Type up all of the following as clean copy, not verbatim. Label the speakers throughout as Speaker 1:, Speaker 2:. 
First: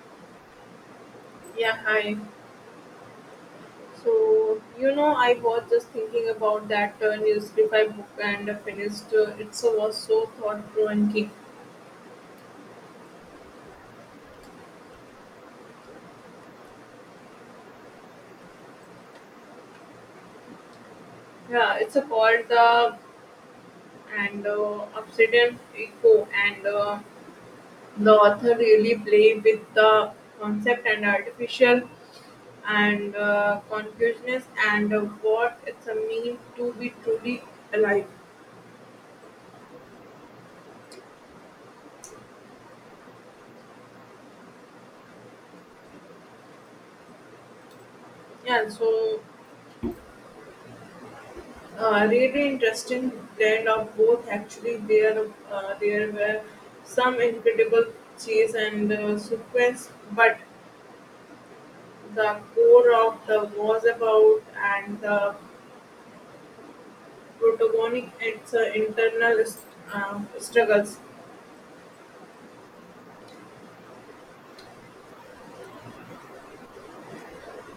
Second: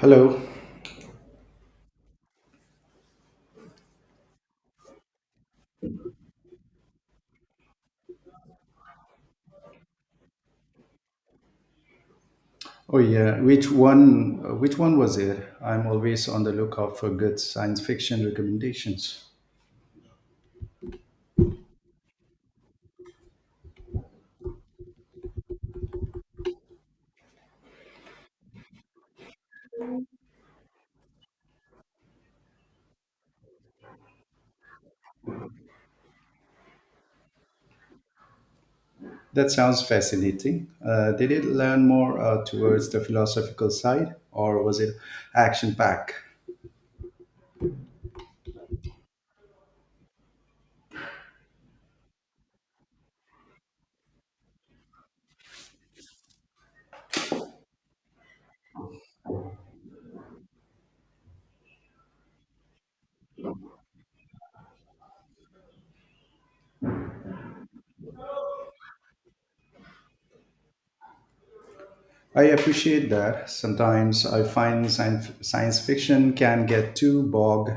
Speaker 1: Hello.
Speaker 2: Yeah, hi. So, I was just thinking about that Newsify book and finished it so was so thought provoking.
Speaker 1: Oh yeah, which one? Which one was it? I'm always on the lookout for good science fiction recommendations.
Speaker 2: Yeah, it's called the and Obsidian Echo, and the author really played with the concept and artificial and consciousness and what it's a mean to be truly alive.
Speaker 1: That sounds fascinating. Did it learn more towards the philosophical side, or was it action packed?
Speaker 2: Yeah, so really interesting blend of both actually there there were some incredible chase and sequence but the core of the was about and the protagonist its internal struggles
Speaker 1: I appreciate that. Sometimes I find science fiction can get too bogged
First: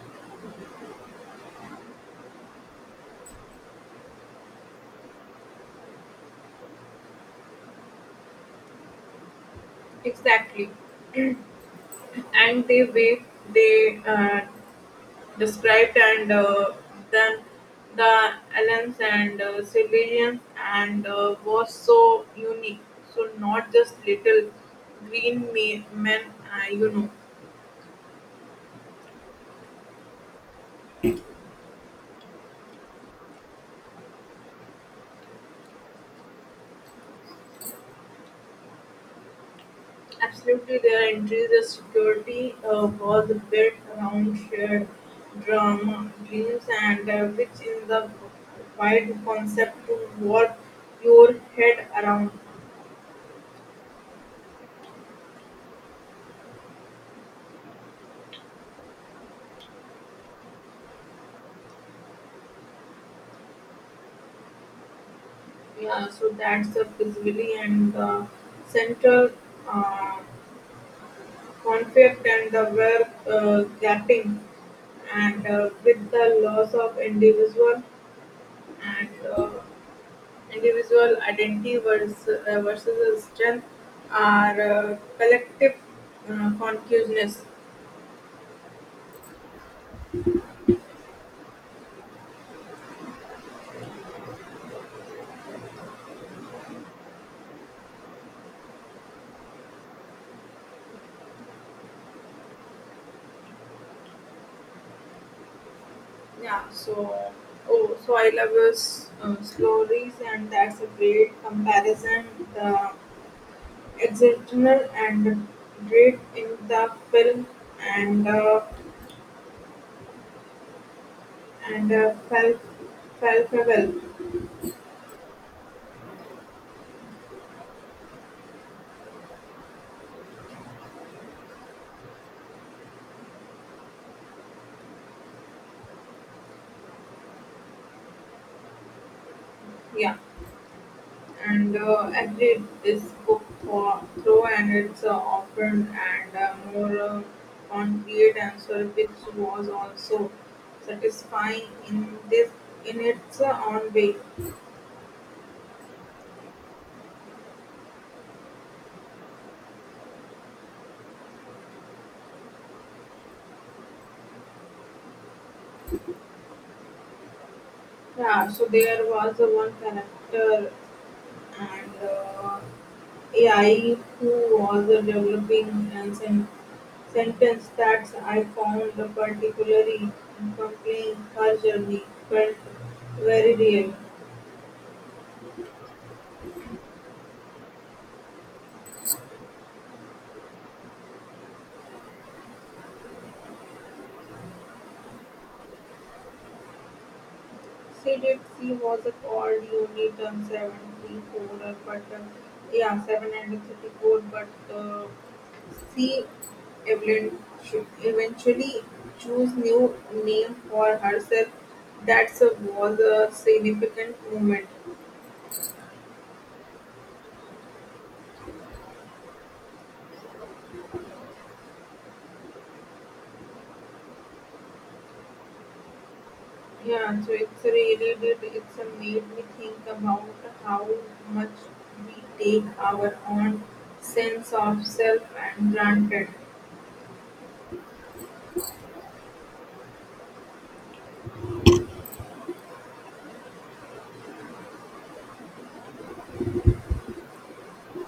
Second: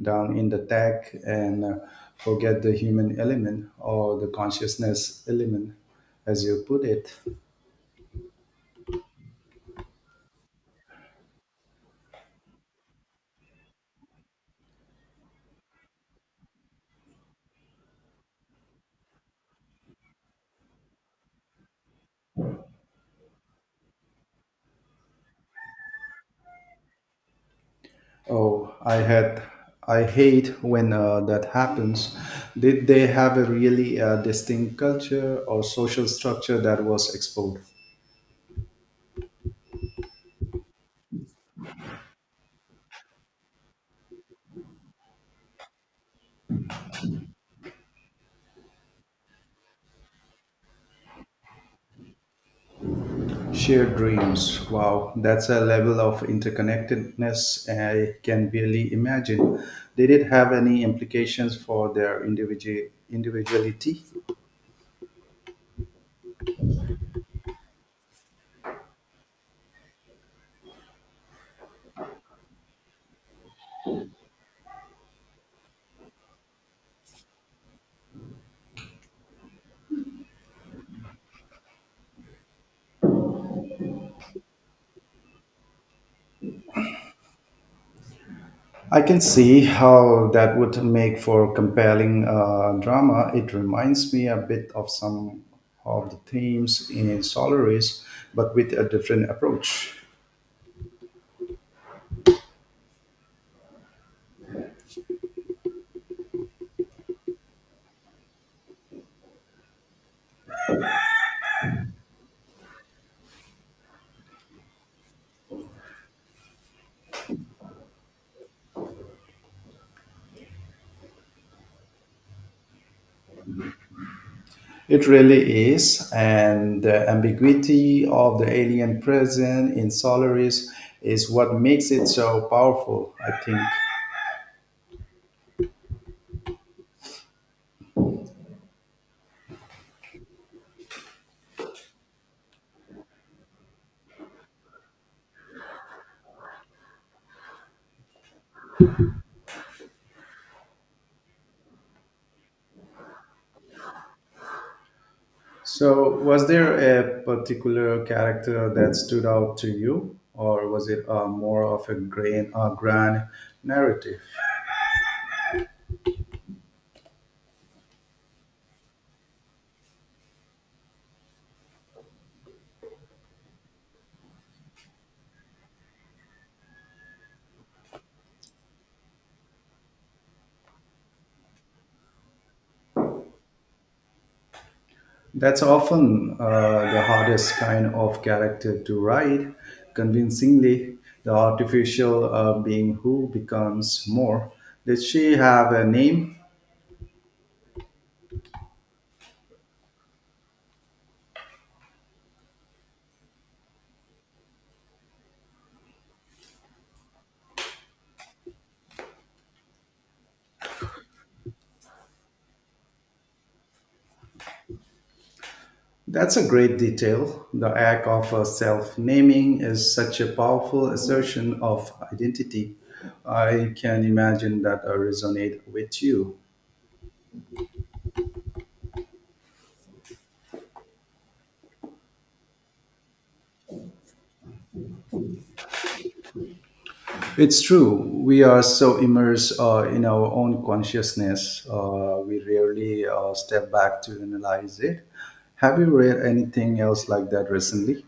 Speaker 1: down in the tech and forget the human element or the consciousness element, as you put it.
Speaker 2: exactly and they way they described and then the aliens and civilians and was so unique so not just little green men uh, you know
Speaker 1: Oh, I had, I hate when that happens. Did they have a really distinct culture or social structure that was explored?
Speaker 2: Absolutely, their entries the security was built around shared drama dreams and which in the wide concept to warp your head around.
Speaker 1: Shared dreams. Wow, that's a level of interconnectedness I can barely imagine. Did it have any implications for their individuality?
Speaker 2: Yeah so that's the visibility and the central uh, conflict and the were gapping, and with the loss of individual and uh, individual identity versus the strength are collective consciousness.
Speaker 1: I can see how that would make for compelling drama. It reminds me a bit of some of the themes in Solaris, but with a different approach.
Speaker 2: Yeah, so oh, so I love your stories, and that's a great comparison. The exceptional and great in the film and. And uh, Fal- Falfel,
Speaker 1: It really is, and the ambiguity of the alien present in Solaris is what makes it so powerful, I think.
Speaker 2: yeah, and agreed is cooked for, through and it's often and more concrete answer, which was also satisfying in this in its own way.
Speaker 1: So, was there a particular character that stood out to you, or was it more of a grand narrative?
Speaker 2: Yeah, so there was one character and AI who was developing and sentence that I found particularly compelling, her journey felt very real.
Speaker 1: That's often the hardest kind of character to write. Convincingly, the artificial being who becomes more. Did she have a name?
Speaker 2: She did. She was called unit 74, but yeah, 734, but uh, she Evelyn should eventually choose new name for herself. That was a significant moment.
Speaker 1: That's a great detail. The act of self naming is such a powerful assertion of identity. I can imagine that resonate with you.
Speaker 2: It's really did. It's made me think about how much we take our own sense of self and granted.
Speaker 1: It's true. We are so immersed in our own consciousness, we rarely step back to analyze it. Have you read anything else like that recently?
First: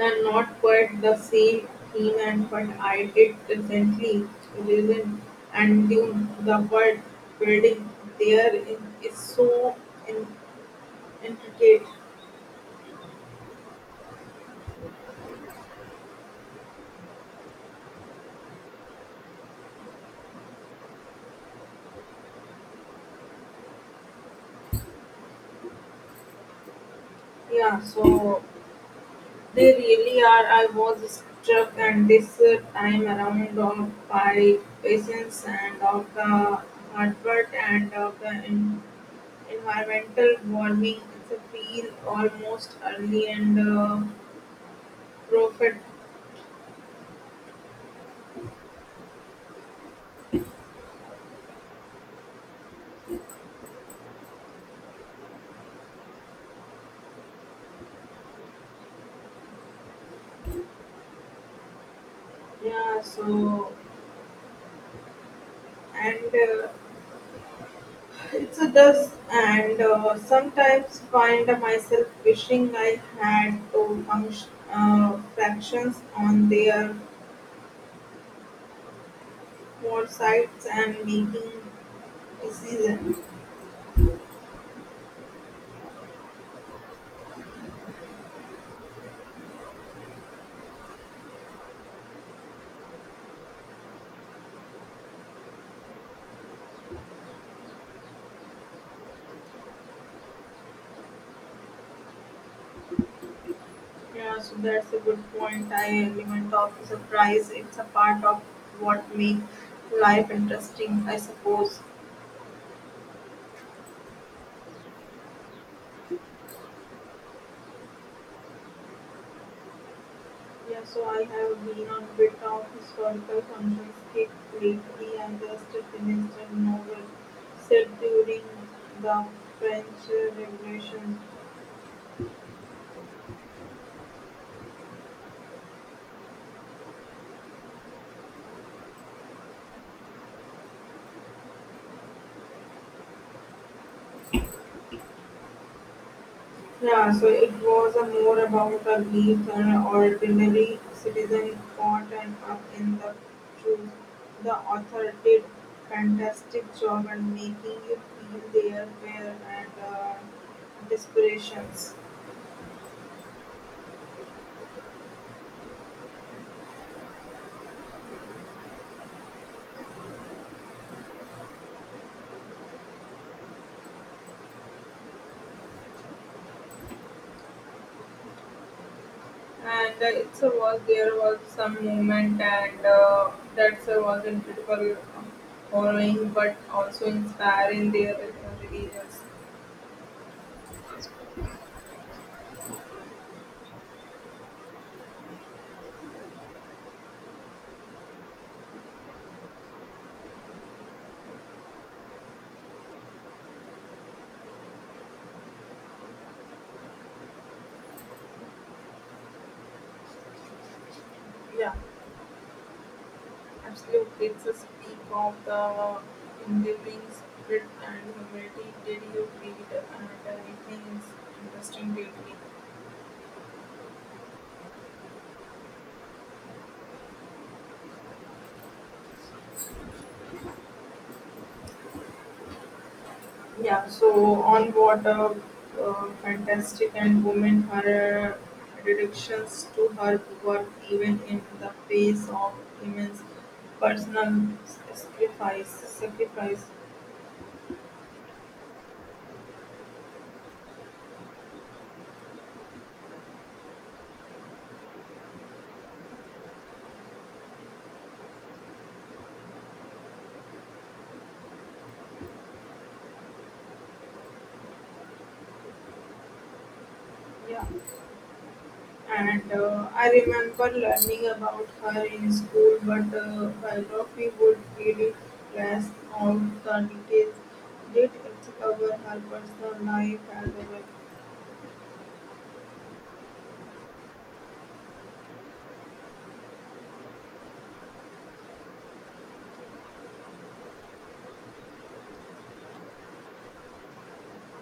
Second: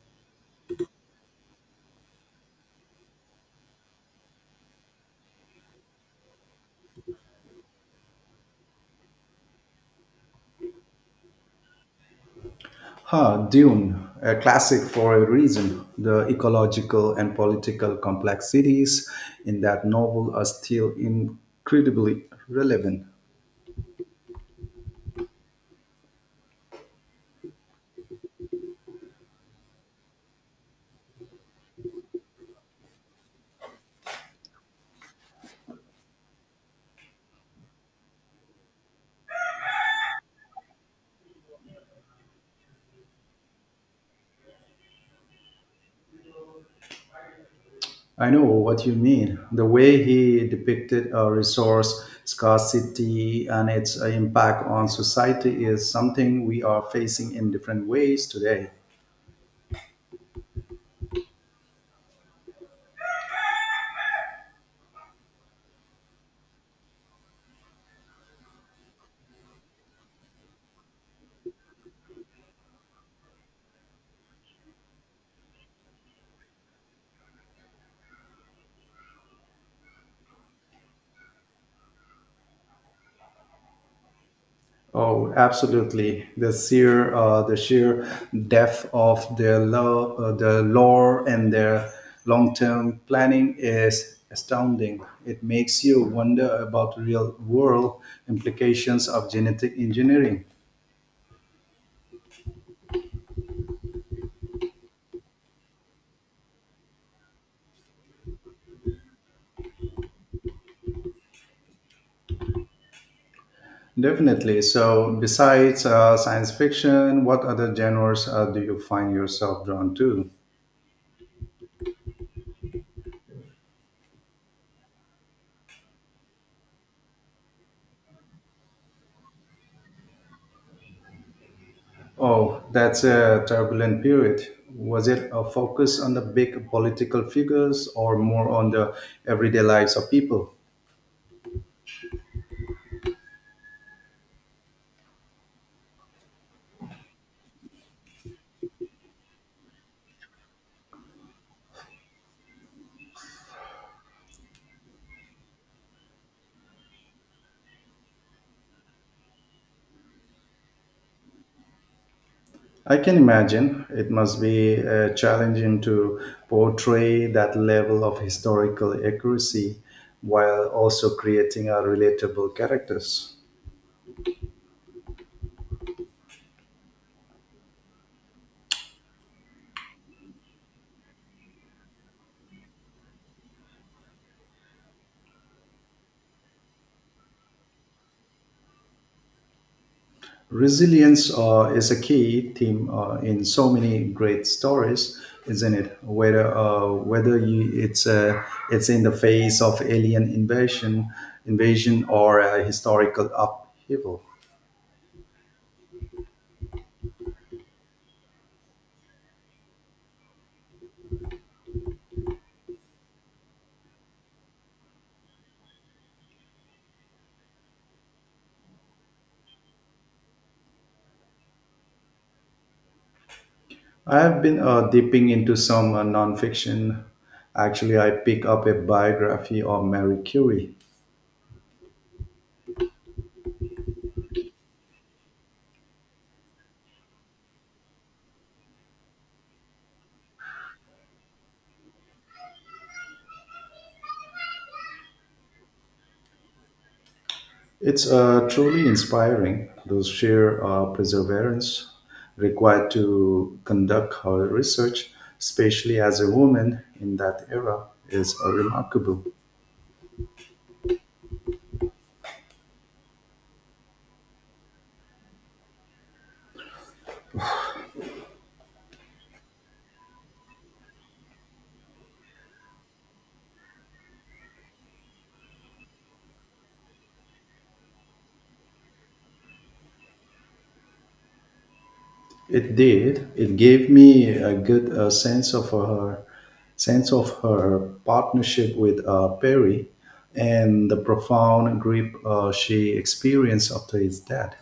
Speaker 2: And not quite the same theme and what I did recently, listen and Dune, the word building there is so in- intricate.
Speaker 1: Huh, Dune, a classic for a reason. The ecological and political complexities in that novel are still incredibly relevant.
Speaker 2: Yeah, so they really are. I was struck and this time around of by patience and of the hard work and of the environmental warming. It's a feel almost early and profit.
Speaker 1: I know what you mean. The way he depicted a resource scarcity and its impact on society is something we are facing in different ways today.
Speaker 2: Yeah, so and it's a dust and sometimes find myself wishing I had to function fractions on their foresights and making decisions.
Speaker 1: Oh, absolutely. The sheer depth of their the lore and their long-term planning is astounding. It makes you wonder about real-world implications of genetic engineering.
Speaker 2: Yeah, so that's a good point. I element of surprise. It's a part of what makes life interesting, I suppose.
Speaker 1: Definitely. So, besides science fiction, what other genres do you find yourself drawn to?
Speaker 2: Yeah, so I have been on bit of historical conference kick lately and just finished a novel set during the French Revolution.
Speaker 1: Oh, that's a turbulent period. Was it a focus on the big political figures or more on the everyday lives of people?
Speaker 2: Yeah, so it was a more about a leaf an ordinary citizen caught and up in the truth. The author did fantastic job and making you feel their fear and desperations.
Speaker 1: I can imagine it must be challenging to portray that level of historical accuracy while also creating relatable characters.
Speaker 2: And It's a was there was some moment and that's a was incredible following but also inspiring their religious.
Speaker 1: Resilience is a key theme in so many great stories, isn't it? Whether whether you, it's It's in the face of invasion or a historical upheaval.
Speaker 2: Absolutely, it's a speak of the enduring spirit and humility. Did you read and anything interesting lately?
Speaker 1: I have been dipping into some nonfiction. Actually, I pick up a biography of Mary Curie.
Speaker 2: Yeah, so, on what a fantastic and woman her dedications to her work, even in the face of immense personal sacrifice. Sacrifice,
Speaker 1: It's truly inspiring. Those sheer perseverance required to conduct her research, especially as a woman in that era, is remarkable.
Speaker 2: yeah. And I remember learning about her in school, but biography would really flash all the details. Did it cover her personal life as well?
Speaker 1: It did. It gave me a good sense of her partnership with Perry and the profound grief she experienced after his death.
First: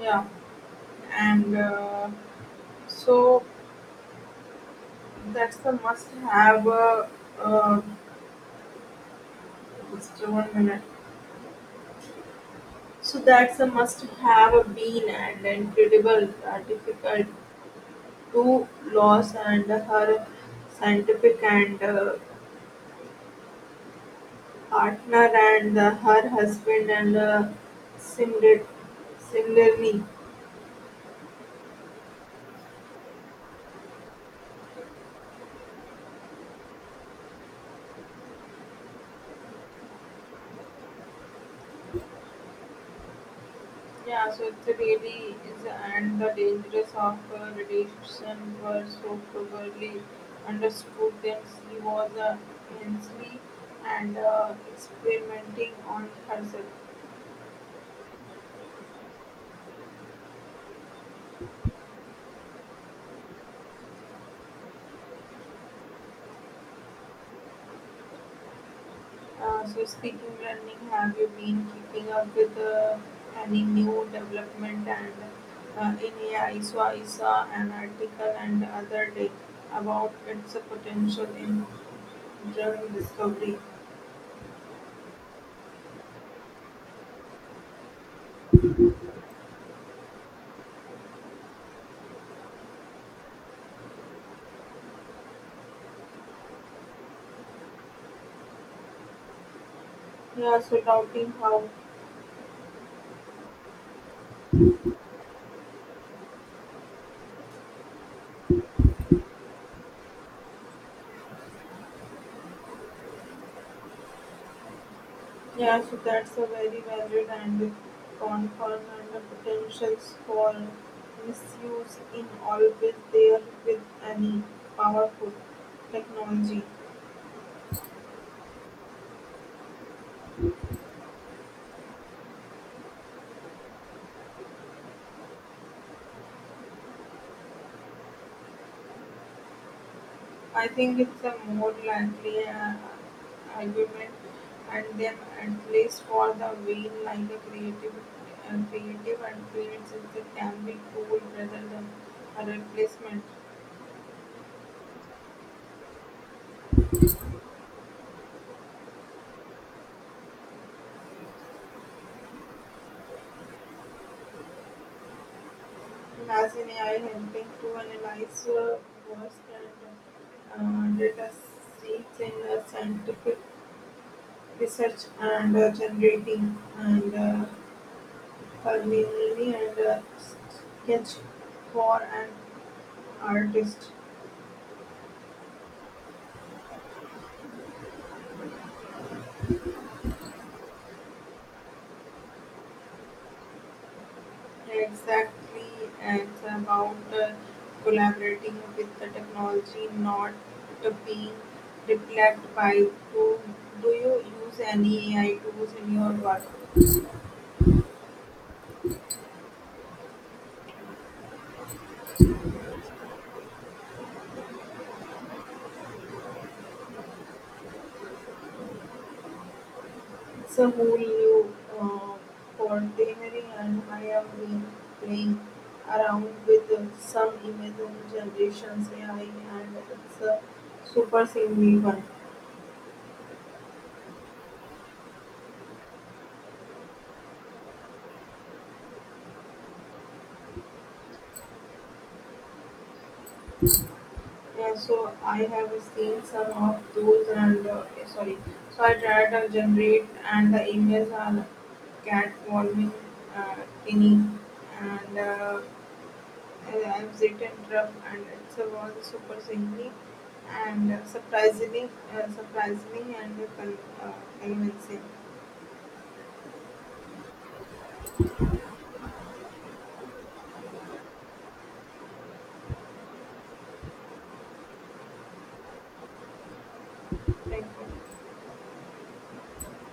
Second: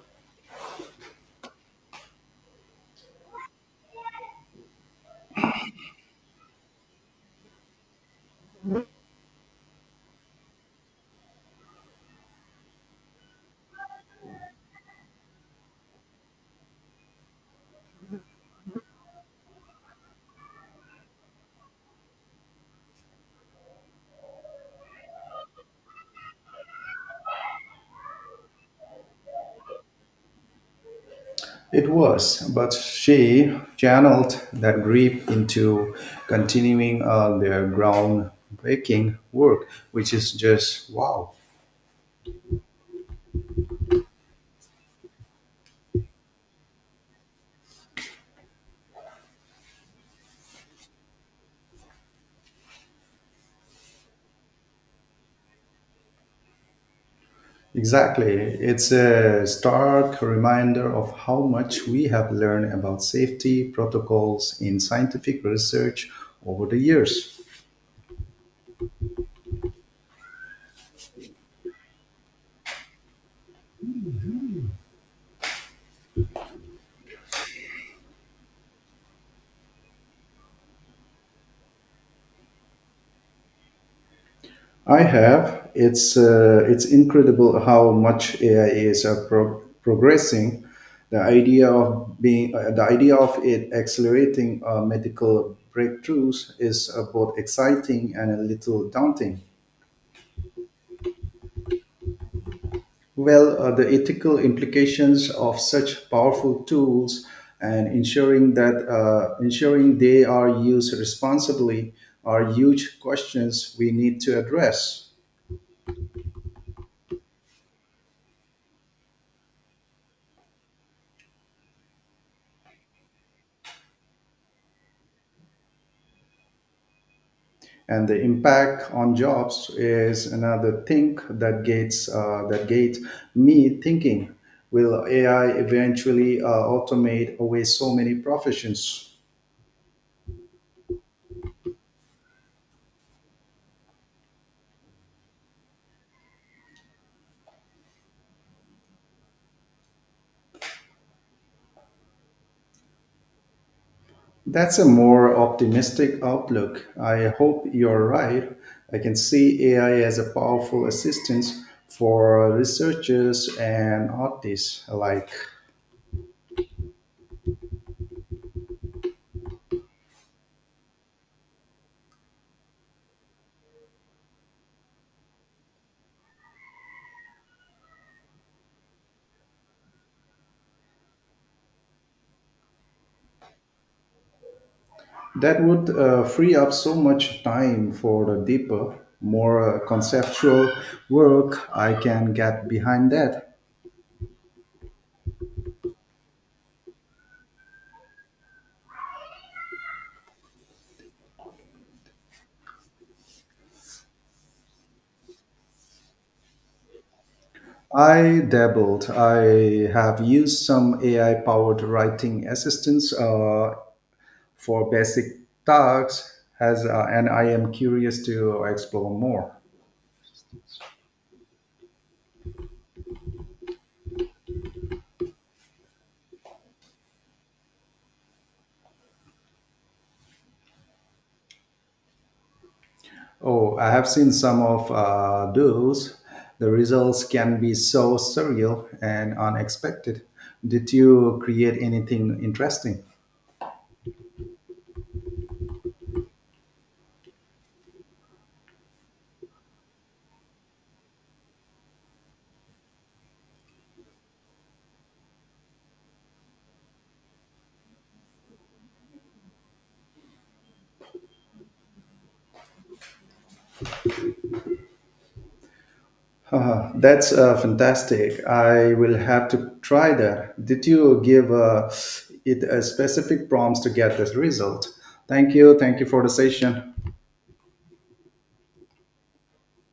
Speaker 2: Yeah, and so that's a must-have. Uh, just one minute. So that's a must-have been and incredible, difficult to lose, and her scientific and partner and her husband and similar, similarly.
Speaker 1: It was, but she channeled that grief into continuing their groundbreaking work, which is just wow.
Speaker 2: Yeah, so it really is, and the dangers of radiation were so clearly understood that she was intensely and experimenting on herself.
Speaker 1: Exactly. It's a stark reminder of how much we have learned about safety protocols in scientific research over the years.
Speaker 2: So speaking learning, have you been keeping up with any new development and in AI? So I saw an article and the other day about its potential in drug discovery.
Speaker 1: I have. It's incredible how much AI is progressing. The idea of it accelerating medical breakthroughs is both exciting and a little daunting.
Speaker 2: Yeah, so doubting how.
Speaker 1: Well, the ethical implications of such powerful tools and ensuring they are used responsibly are huge questions we need to address.
Speaker 2: Yeah, so that's a very valued and confirmed and the potentials for misuse in always there with any powerful technology.
Speaker 1: And the impact on jobs is another thing that gets me thinking. Will AI eventually automate away so many professions?
Speaker 2: I think it's a more likely argument, and then at least for the vein like a creative, creative and creates it can be tool rather than a replacement.
Speaker 1: That's a more optimistic outlook. I hope you're right. I can see AI as a powerful assistance for researchers and artists alike.
Speaker 2: As in AI helping to analyze worst and data sets in scientific research and generating and culinary and sketch for an artist.
Speaker 1: That would free up so much time for the deeper, more conceptual work. I can get behind that.
Speaker 2: Exactly, it's about collaborating with the technology, not being replaced by. Do, do you use any AI tools in your work?
Speaker 1: I dabbled. I have used some AI powered writing assistants for basic tasks, and I am curious to explore more.
Speaker 2: It's a whole new uh, coordinatory, and I have been playing around with some image generations AI, and it's a super simple one.
Speaker 1: Oh, I have seen some of those. The results can be so surreal and unexpected. Did you create anything interesting?
Speaker 2: Yeah, so I have seen some of those, and sorry, so I tried to generate, and the images are catcalling, uh, tinny, and I've written rough, and it's a was super singly and surprisingly, and convincing.
Speaker 1: Haha, that's fantastic. I will have to try that. Did you give it a specific prompts to get this result? Thank you. Thank you for the session.
Speaker 2: Thank you.